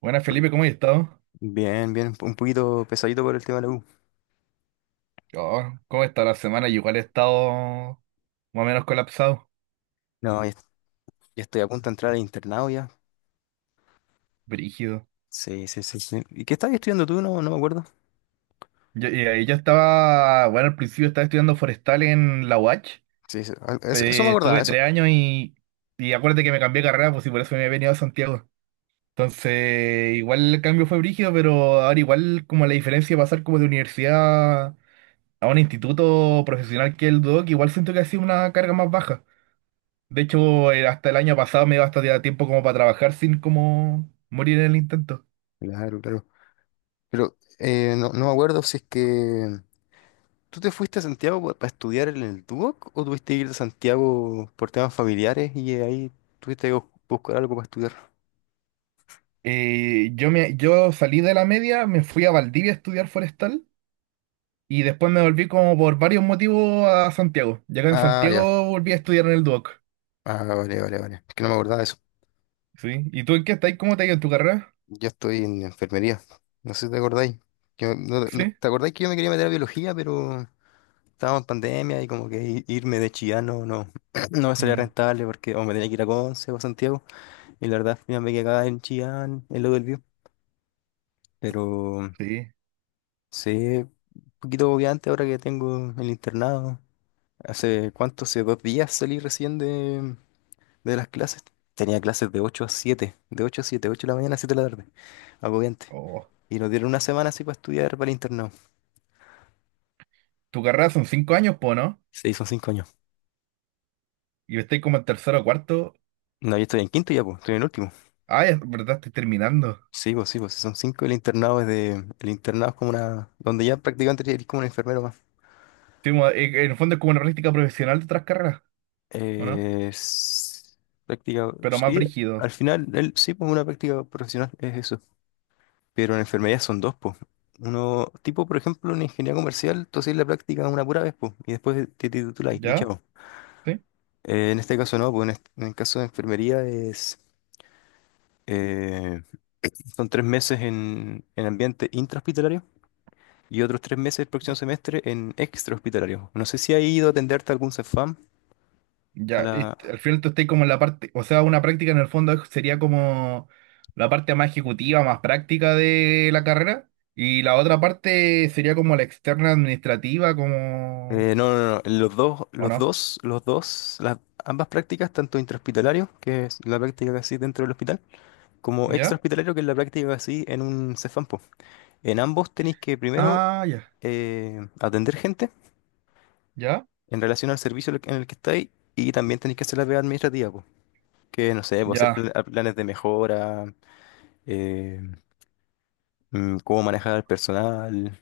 Buenas Felipe, ¿cómo has estado? Bien, bien, un poquito pesadito por el tema de la U. Oh, ¿cómo está la semana? Yo igual he estado más o menos colapsado, No, ya, ya estoy a punto de entrar al internado ya. brígido. Sí, sí, sí, sí. ¿Y qué estabas estudiando tú? No, no me acuerdo. Y ahí yo estaba, bueno, al principio estaba estudiando forestal en la UACH. Sí, sí, eso, eso me acordaba, Estuve eso. 3 años y acuérdate que me cambié de carrera, pues, y por eso me he venido a Santiago. Entonces, igual el cambio fue brígido, pero ahora igual como la diferencia de pasar como de universidad a un instituto profesional que el DOC, igual siento que ha sido una carga más baja. De hecho, hasta el año pasado me iba hasta a tiempo como para trabajar sin como morir en el intento. Claro, claro. Pero no, no me acuerdo si es que tú te fuiste a Santiago para estudiar en el Duoc o tuviste que ir a Santiago por temas familiares y ahí tuviste que buscar algo para estudiar. Yo salí de la media, me fui a Valdivia a estudiar forestal y después me volví como por varios motivos a Santiago. Y acá en Ah, ya. Santiago volví a estudiar en el Duoc. Ah, vale, vale, vale. Es que no me acordaba de eso. ¿Sí? ¿Y tú en qué estás? ¿Cómo te ha ido en tu carrera? Yo estoy en enfermería. No sé si te acordáis. Que me- no- no- ¿Sí? ¿Te acordáis que yo me quería meter a biología, pero... Estábamos en pandemia y como que irme de Chillán no me salía Mm, rentable porque o me tenía que ir a Conce o a Santiago? Y la verdad, ya me quedé acá en Chillán, en lo del Bío. Pero sí. sí, un poquito agobiante ahora que tengo el internado. ¿Hace cuánto? Hace 2 días salí recién de las clases. Tenía clases de 8 a 7, 8 de la mañana a 7 de la tarde. Agobiante. Oh. Y nos dieron una semana así para estudiar para el internado. Tu carrera son 5 años, po, ¿no? Se hizo 5 años. Y estoy como en tercero o cuarto. No, yo estoy en quinto ya, pues, estoy en el último. Ah, es verdad, estoy terminando. Sí, pues si son cinco, el internado es de... El internado es como una... donde ya prácticamente eres como un enfermero más. Sí, en el fondo es como una práctica profesional de otras carreras, ¿o no? Eh, s- Práctica... Pero más sí, brígido. al final, él, sí, pues una práctica profesional es eso. Pero en enfermería son dos, pues. Uno, tipo, por ejemplo, en ingeniería comercial, tú haces la práctica una pura vez, pues, y después te titulas y ¿Ya? chao. ¿Sí? En este caso no, pues en el caso de enfermería es... eh, son 3 meses en ambiente intrahospitalario y otros 3 meses el próximo semestre en extra hospitalario. No sé si ha ido a atenderte a algún CEFAM, a Ya, y la... al final tú estás como en la parte, o sea, una práctica en el fondo sería como la parte más ejecutiva, más práctica de la carrera, y la otra parte sería como la externa administrativa, como, no, no, no, los dos, ¿o los no? dos, los dos, ambas prácticas, tanto intrahospitalario, que es la práctica que hacéis dentro del hospital, como ¿Ya? extrahospitalario, que es la práctica que hacéis en un CEFAM, po. En ambos tenéis que primero Ah, ya, atender gente ya, en relación al servicio en el que estáis y también tenéis que hacer la pega administrativa, po, que no sé, po, hacer ya, planes de mejora, eh, cómo manejar al personal,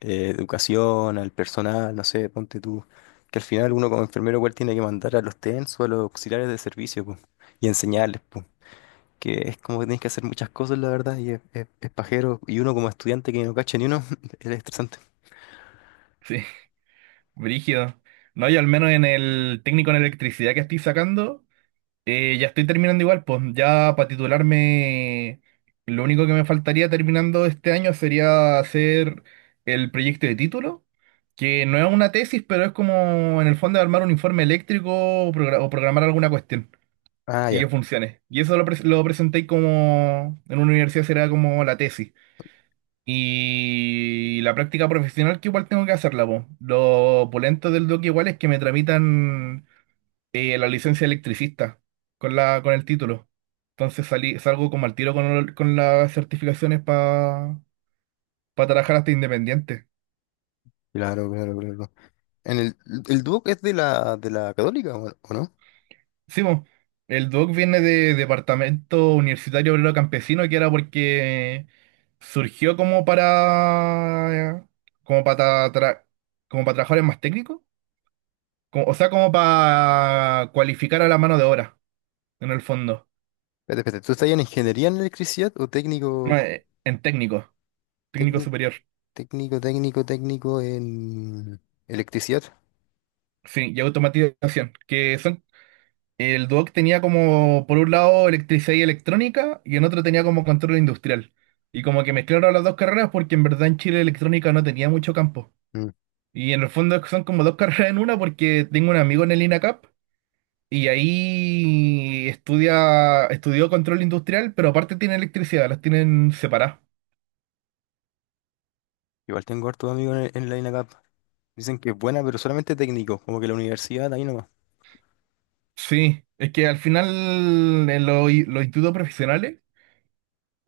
educación, al personal, no sé, ponte tú. Que al final uno como enfermero igual tiene que mandar a los TENS o a los auxiliares de servicio, po, y enseñarles, po, que es como que tienes que hacer muchas cosas, la verdad, y es pajero, y uno como estudiante que no cacha ni uno, es estresante. sí, brígido. No, yo al menos en el técnico en electricidad que estoy sacando. Ya estoy terminando igual, pues ya para titularme, lo único que me faltaría terminando este año sería hacer el proyecto de título, que no es una tesis, pero es como en el fondo armar un informe eléctrico o programar alguna cuestión Ah, y que ya, funcione. Y eso lo presenté como en una universidad será como la tesis. Y la práctica profesional que igual tengo que hacerla, pues. Lo opulento del doc igual es que me tramitan la licencia de electricista con la, con el título. Entonces salgo como al tiro con las certificaciones para trabajar hasta independiente. claro, claro, claro. En el, el Duoc es de la Católica, o no? Sí, mo, el DOC viene de Departamento Universitario Obrero Campesino, que era porque surgió como para tra- como para trabajadores más técnicos, o sea, como para cualificar a la mano de obra, en el fondo. Espérate, espérate, ¿tú estás en ingeniería en electricidad o No, en técnico técnico, superior. Técnico en electricidad? Sí, y automatización, que son. El Duoc tenía como, por un lado, electricidad y electrónica, y en otro tenía como control industrial. Y como que mezclaron las dos carreras porque en verdad en Chile electrónica no tenía mucho campo. Y en el fondo es que son como dos carreras en una porque tengo un amigo en el INACAP y ahí estudia, estudió control industrial, pero aparte tiene electricidad, las tienen separadas. Igual tengo hartos amigos en la INACAP. Dicen que es buena, pero solamente técnico, como que la universidad ahí nomás. Sí, es que al final en los institutos profesionales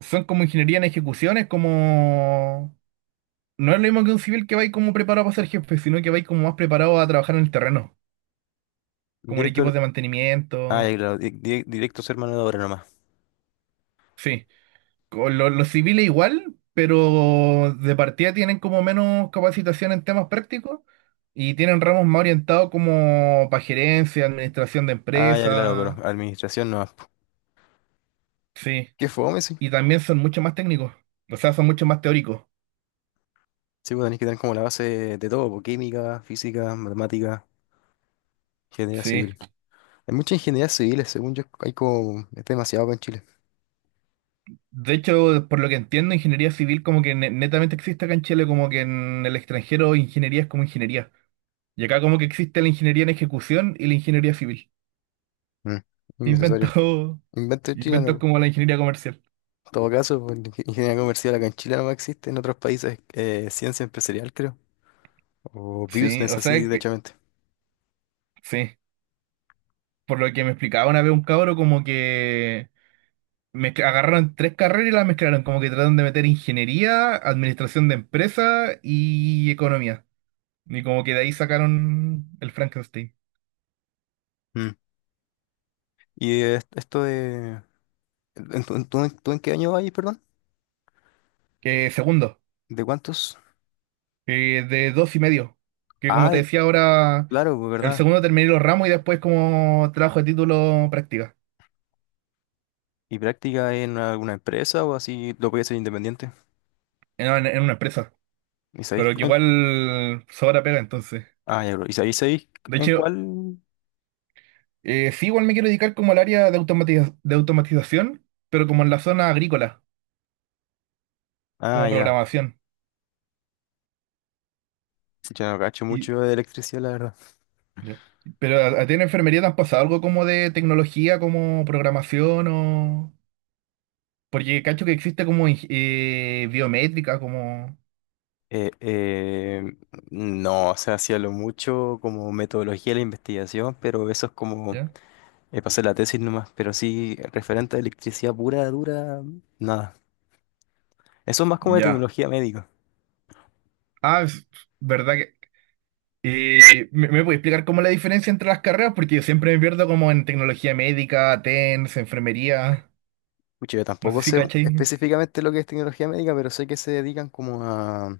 son como ingeniería en ejecuciones, como. No es lo mismo que un civil que va ahí como preparado para ser jefe, sino que va ahí como más preparado a trabajar en el terreno, como en Directo, equipos de ah, mantenimiento. ya claro, directo, ser mano de obra nomás. Sí, con los civiles igual, pero de partida tienen como menos capacitación en temas prácticos y tienen ramos más orientados como para gerencia, administración de Ah, ya claro, pero empresas. administración nomás, po. Sí, Qué fome, sí. y también son mucho más técnicos, o sea, son mucho más teóricos. Sí, pues tenés que tener como la base de todo, po, química, física, matemática, ingeniería Sí. civil. Hay muchas ingenierías civiles, según yo, hay como, es demasiado acá en Chile. De hecho, por lo que entiendo, ingeniería civil como que netamente existe acá en Chile, como que en el extranjero ingeniería es como ingeniería. Y acá como que existe la ingeniería en ejecución y la ingeniería civil. Mm, innecesario. Invento, Invento chileno, inventos po. como la ingeniería comercial. En todo caso, pues, la ingeniería comercial acá en Chile no existe, en otros países ciencia empresarial, creo. O Sí, business, o así, sea, derechamente. sí. Por lo que me explicaba una vez un cabro, como que agarraron tres carreras y las mezclaron, como que trataron de meter ingeniería, administración de empresa y economía. Y como que de ahí sacaron el Frankenstein. Mm. Y esto de... ¿Tú en qué año vas, perdón? Que segundo, ¿De cuántos? que de dos y medio. Que como Ah, te decía ahora, claro, pues el verdad. segundo terminé los ramos y después como trabajo de título práctica. ¿Y práctica en alguna empresa o así lo podías hacer independiente? No, en una empresa, ¿Y sabéis pero que en... igual sobra pega entonces. Ah, ya, bro. ¿Y sabéis De en hecho, cuál? Sí, igual me quiero dedicar como al área de de automatización, pero como en la zona agrícola, como Ah, ya. programación. Yo no cacho Y, mucho de electricidad, la verdad. ya. Pero a ti en enfermería te han pasado algo como de tecnología, como programación o... Porque cacho que existe como biométrica, como... Eh, eh, no, o sea, hacía lo mucho como metodología de la investigación, pero eso es como... ¿Ya? Pasé la tesis nomás, pero sí, referente a electricidad pura, dura, nada. Eso es más como de Ya. tecnología médica. Ah, es verdad. Y me puede explicar cómo la diferencia entre las carreras, porque yo siempre me pierdo como en tecnología médica, TENS, enfermería, Pucha, yo no sé tampoco si sé cachai. específicamente lo que es tecnología médica, pero sé que se dedican como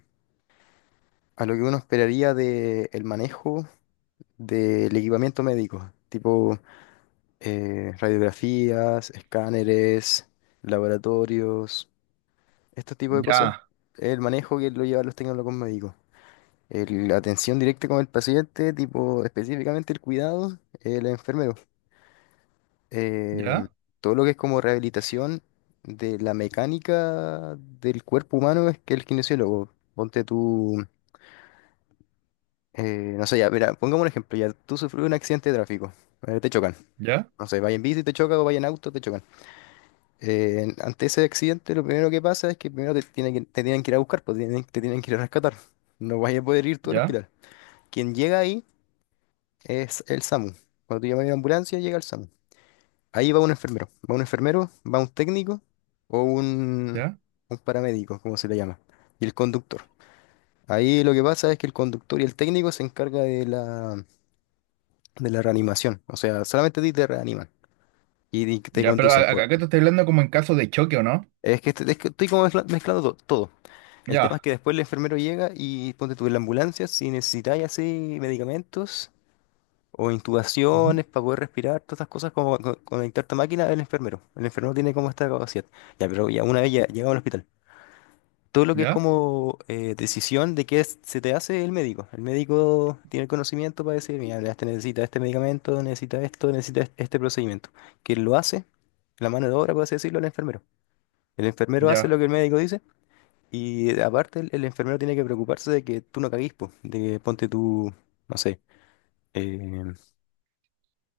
a lo que uno esperaría de el manejo del equipamiento médico, tipo radiografías, escáneres, laboratorios, este tipo de cosas. Ya, El manejo que lo llevan los tecnólogos médicos. La atención directa con el paciente, tipo específicamente el cuidado, el enfermero. eh, ya, Todo lo que es como rehabilitación de la mecánica del cuerpo humano es que el kinesiólogo. Ponte tú, no sé, ya, mira, pongamos un ejemplo, ya tú sufres un accidente de tráfico, te chocan. ya, No sé, vaya en bici, te choca o vaya en auto, te chocan. Ante ese accidente, lo primero que pasa es que primero te tienen que ir a buscar, pues, te tienen que ir a rescatar. No vas a poder ir tú al ya, hospital. Quien llega ahí es el SAMU. Cuando tú llamas a la ambulancia, llega el SAMU. Ahí va un enfermero, va un técnico o ya, un paramédico, como se le llama, y el conductor. Ahí lo que pasa es que el conductor y el técnico se encarga de la reanimación, o sea, solamente a ti te reaniman y te ya, pero conducen, po. acá te estoy hablando como en caso de choque, ¿o no? Es que estoy como mezclando todo. El tema es Ya, que después el enfermero llega y ponte tú en la ambulancia si necesitáis así medicamentos, o ujú, intubaciones para poder respirar, todas estas cosas como conectarte a máquina, el enfermero. El enfermero tiene como esta capacidad. Ya, pero ya una vez ya llegamos al hospital. Todo lo que es ya, como decisión de qué se te hace, el médico. El médico tiene el conocimiento para decir, mira, este necesita este medicamento, necesita esto, necesita este procedimiento. Que lo hace, la mano de obra, por así decirlo, el enfermero. El enfermero hace ya. lo que el médico dice y aparte el enfermero tiene que preocuparse de que tú no caguís, po, de que ponte tú, no sé, eh,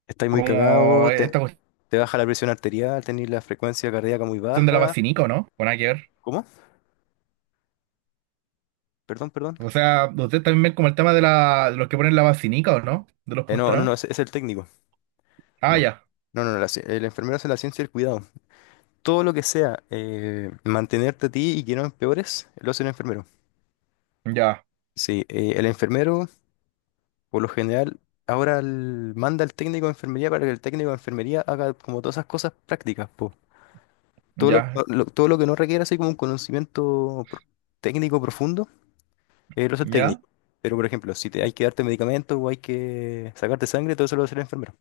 estáis muy Como cagados, esta te baja la presión arterial, tenéis la frecuencia cardíaca muy cuestión de la baja. vacinica, ¿o no? Con ayer. ¿Cómo? Perdón, perdón. O sea, ustedes también ven como el tema de, la, de los que ponen la vacinica, ¿o no? De los No, no, postrados. no, es el técnico. Ah, No. ya, No, no, no, el enfermero hace la ciencia del cuidado. Todo lo que sea mantenerte a ti y que no empeores, lo hace el enfermero. ya, Sí, el enfermero, por lo general, ahora manda al técnico de enfermería para que el técnico de enfermería haga como todas esas cosas prácticas, po. Todo lo, ya, lo- todo lo que no requiera así como un conocimiento técnico profundo, él es el ya, técnico. Pero, por ejemplo, si te, hay que darte medicamentos o hay que sacarte sangre, todo eso lo va a hacer el enfermero.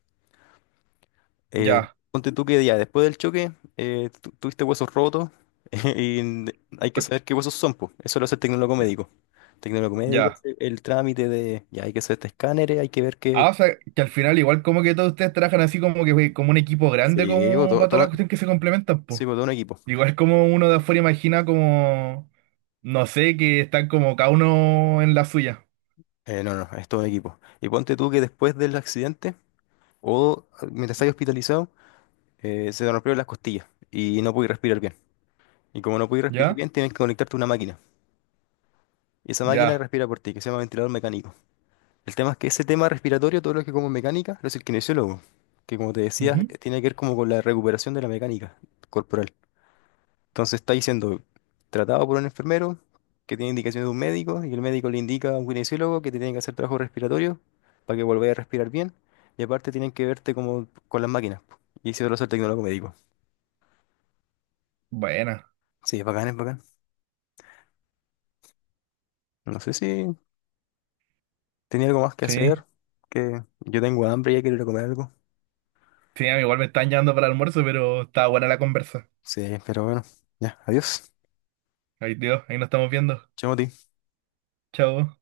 Eh, ya, Ponte tú que ya después del choque tuviste huesos rotos y hay que per- saber qué huesos son, pues. Eso lo hace el tecnólogo ya, médico. Tecnólogo médico, ya. hace el trámite de ya hay que hacer este escáner, hay que ver Ah, qué. o sea, que al final igual como que todos ustedes trabajan así como que como un equipo grande Sí, po, como para toda la cuestión que se complementan, pues. sí, po, todo un equipo. Igual como uno de afuera imagina como, no sé, que están como cada uno en la suya. No, no, es todo un equipo. Y ponte tú que después del accidente o mientras estás hospitalizado, se te rompieron las costillas y no puedes respirar bien. Y como no puedes respirar ¿Ya? bien, tienes que conectarte a una máquina. Y esa máquina Ya. respira por ti, que se llama ventilador mecánico. El tema es que ese tema respiratorio, todo lo que como mecánica, lo es el kinesiólogo, que como te decía, Ujú. Tiene que ver como con la recuperación de la mecánica corporal. Entonces está siendo tratado por un enfermero que tiene indicaciones de un médico, y el médico le indica a un kinesiólogo que te tiene que hacer trabajo respiratorio para que vuelvas a respirar bien. Y aparte tienen que verte como con las máquinas. Y eso lo hace el tecnólogo médico. Buena. Sí, es bacán, es bacán. No sé si tenía algo más que Sí. hacer, que yo tengo hambre y ya quiero ir a comer algo. Sí, a mí igual me están llamando para el almuerzo, pero está buena la conversa. Sí, pero bueno, ya, adiós. Ahí, Dios, ahí nos estamos viendo. Chao, Mati. Chao.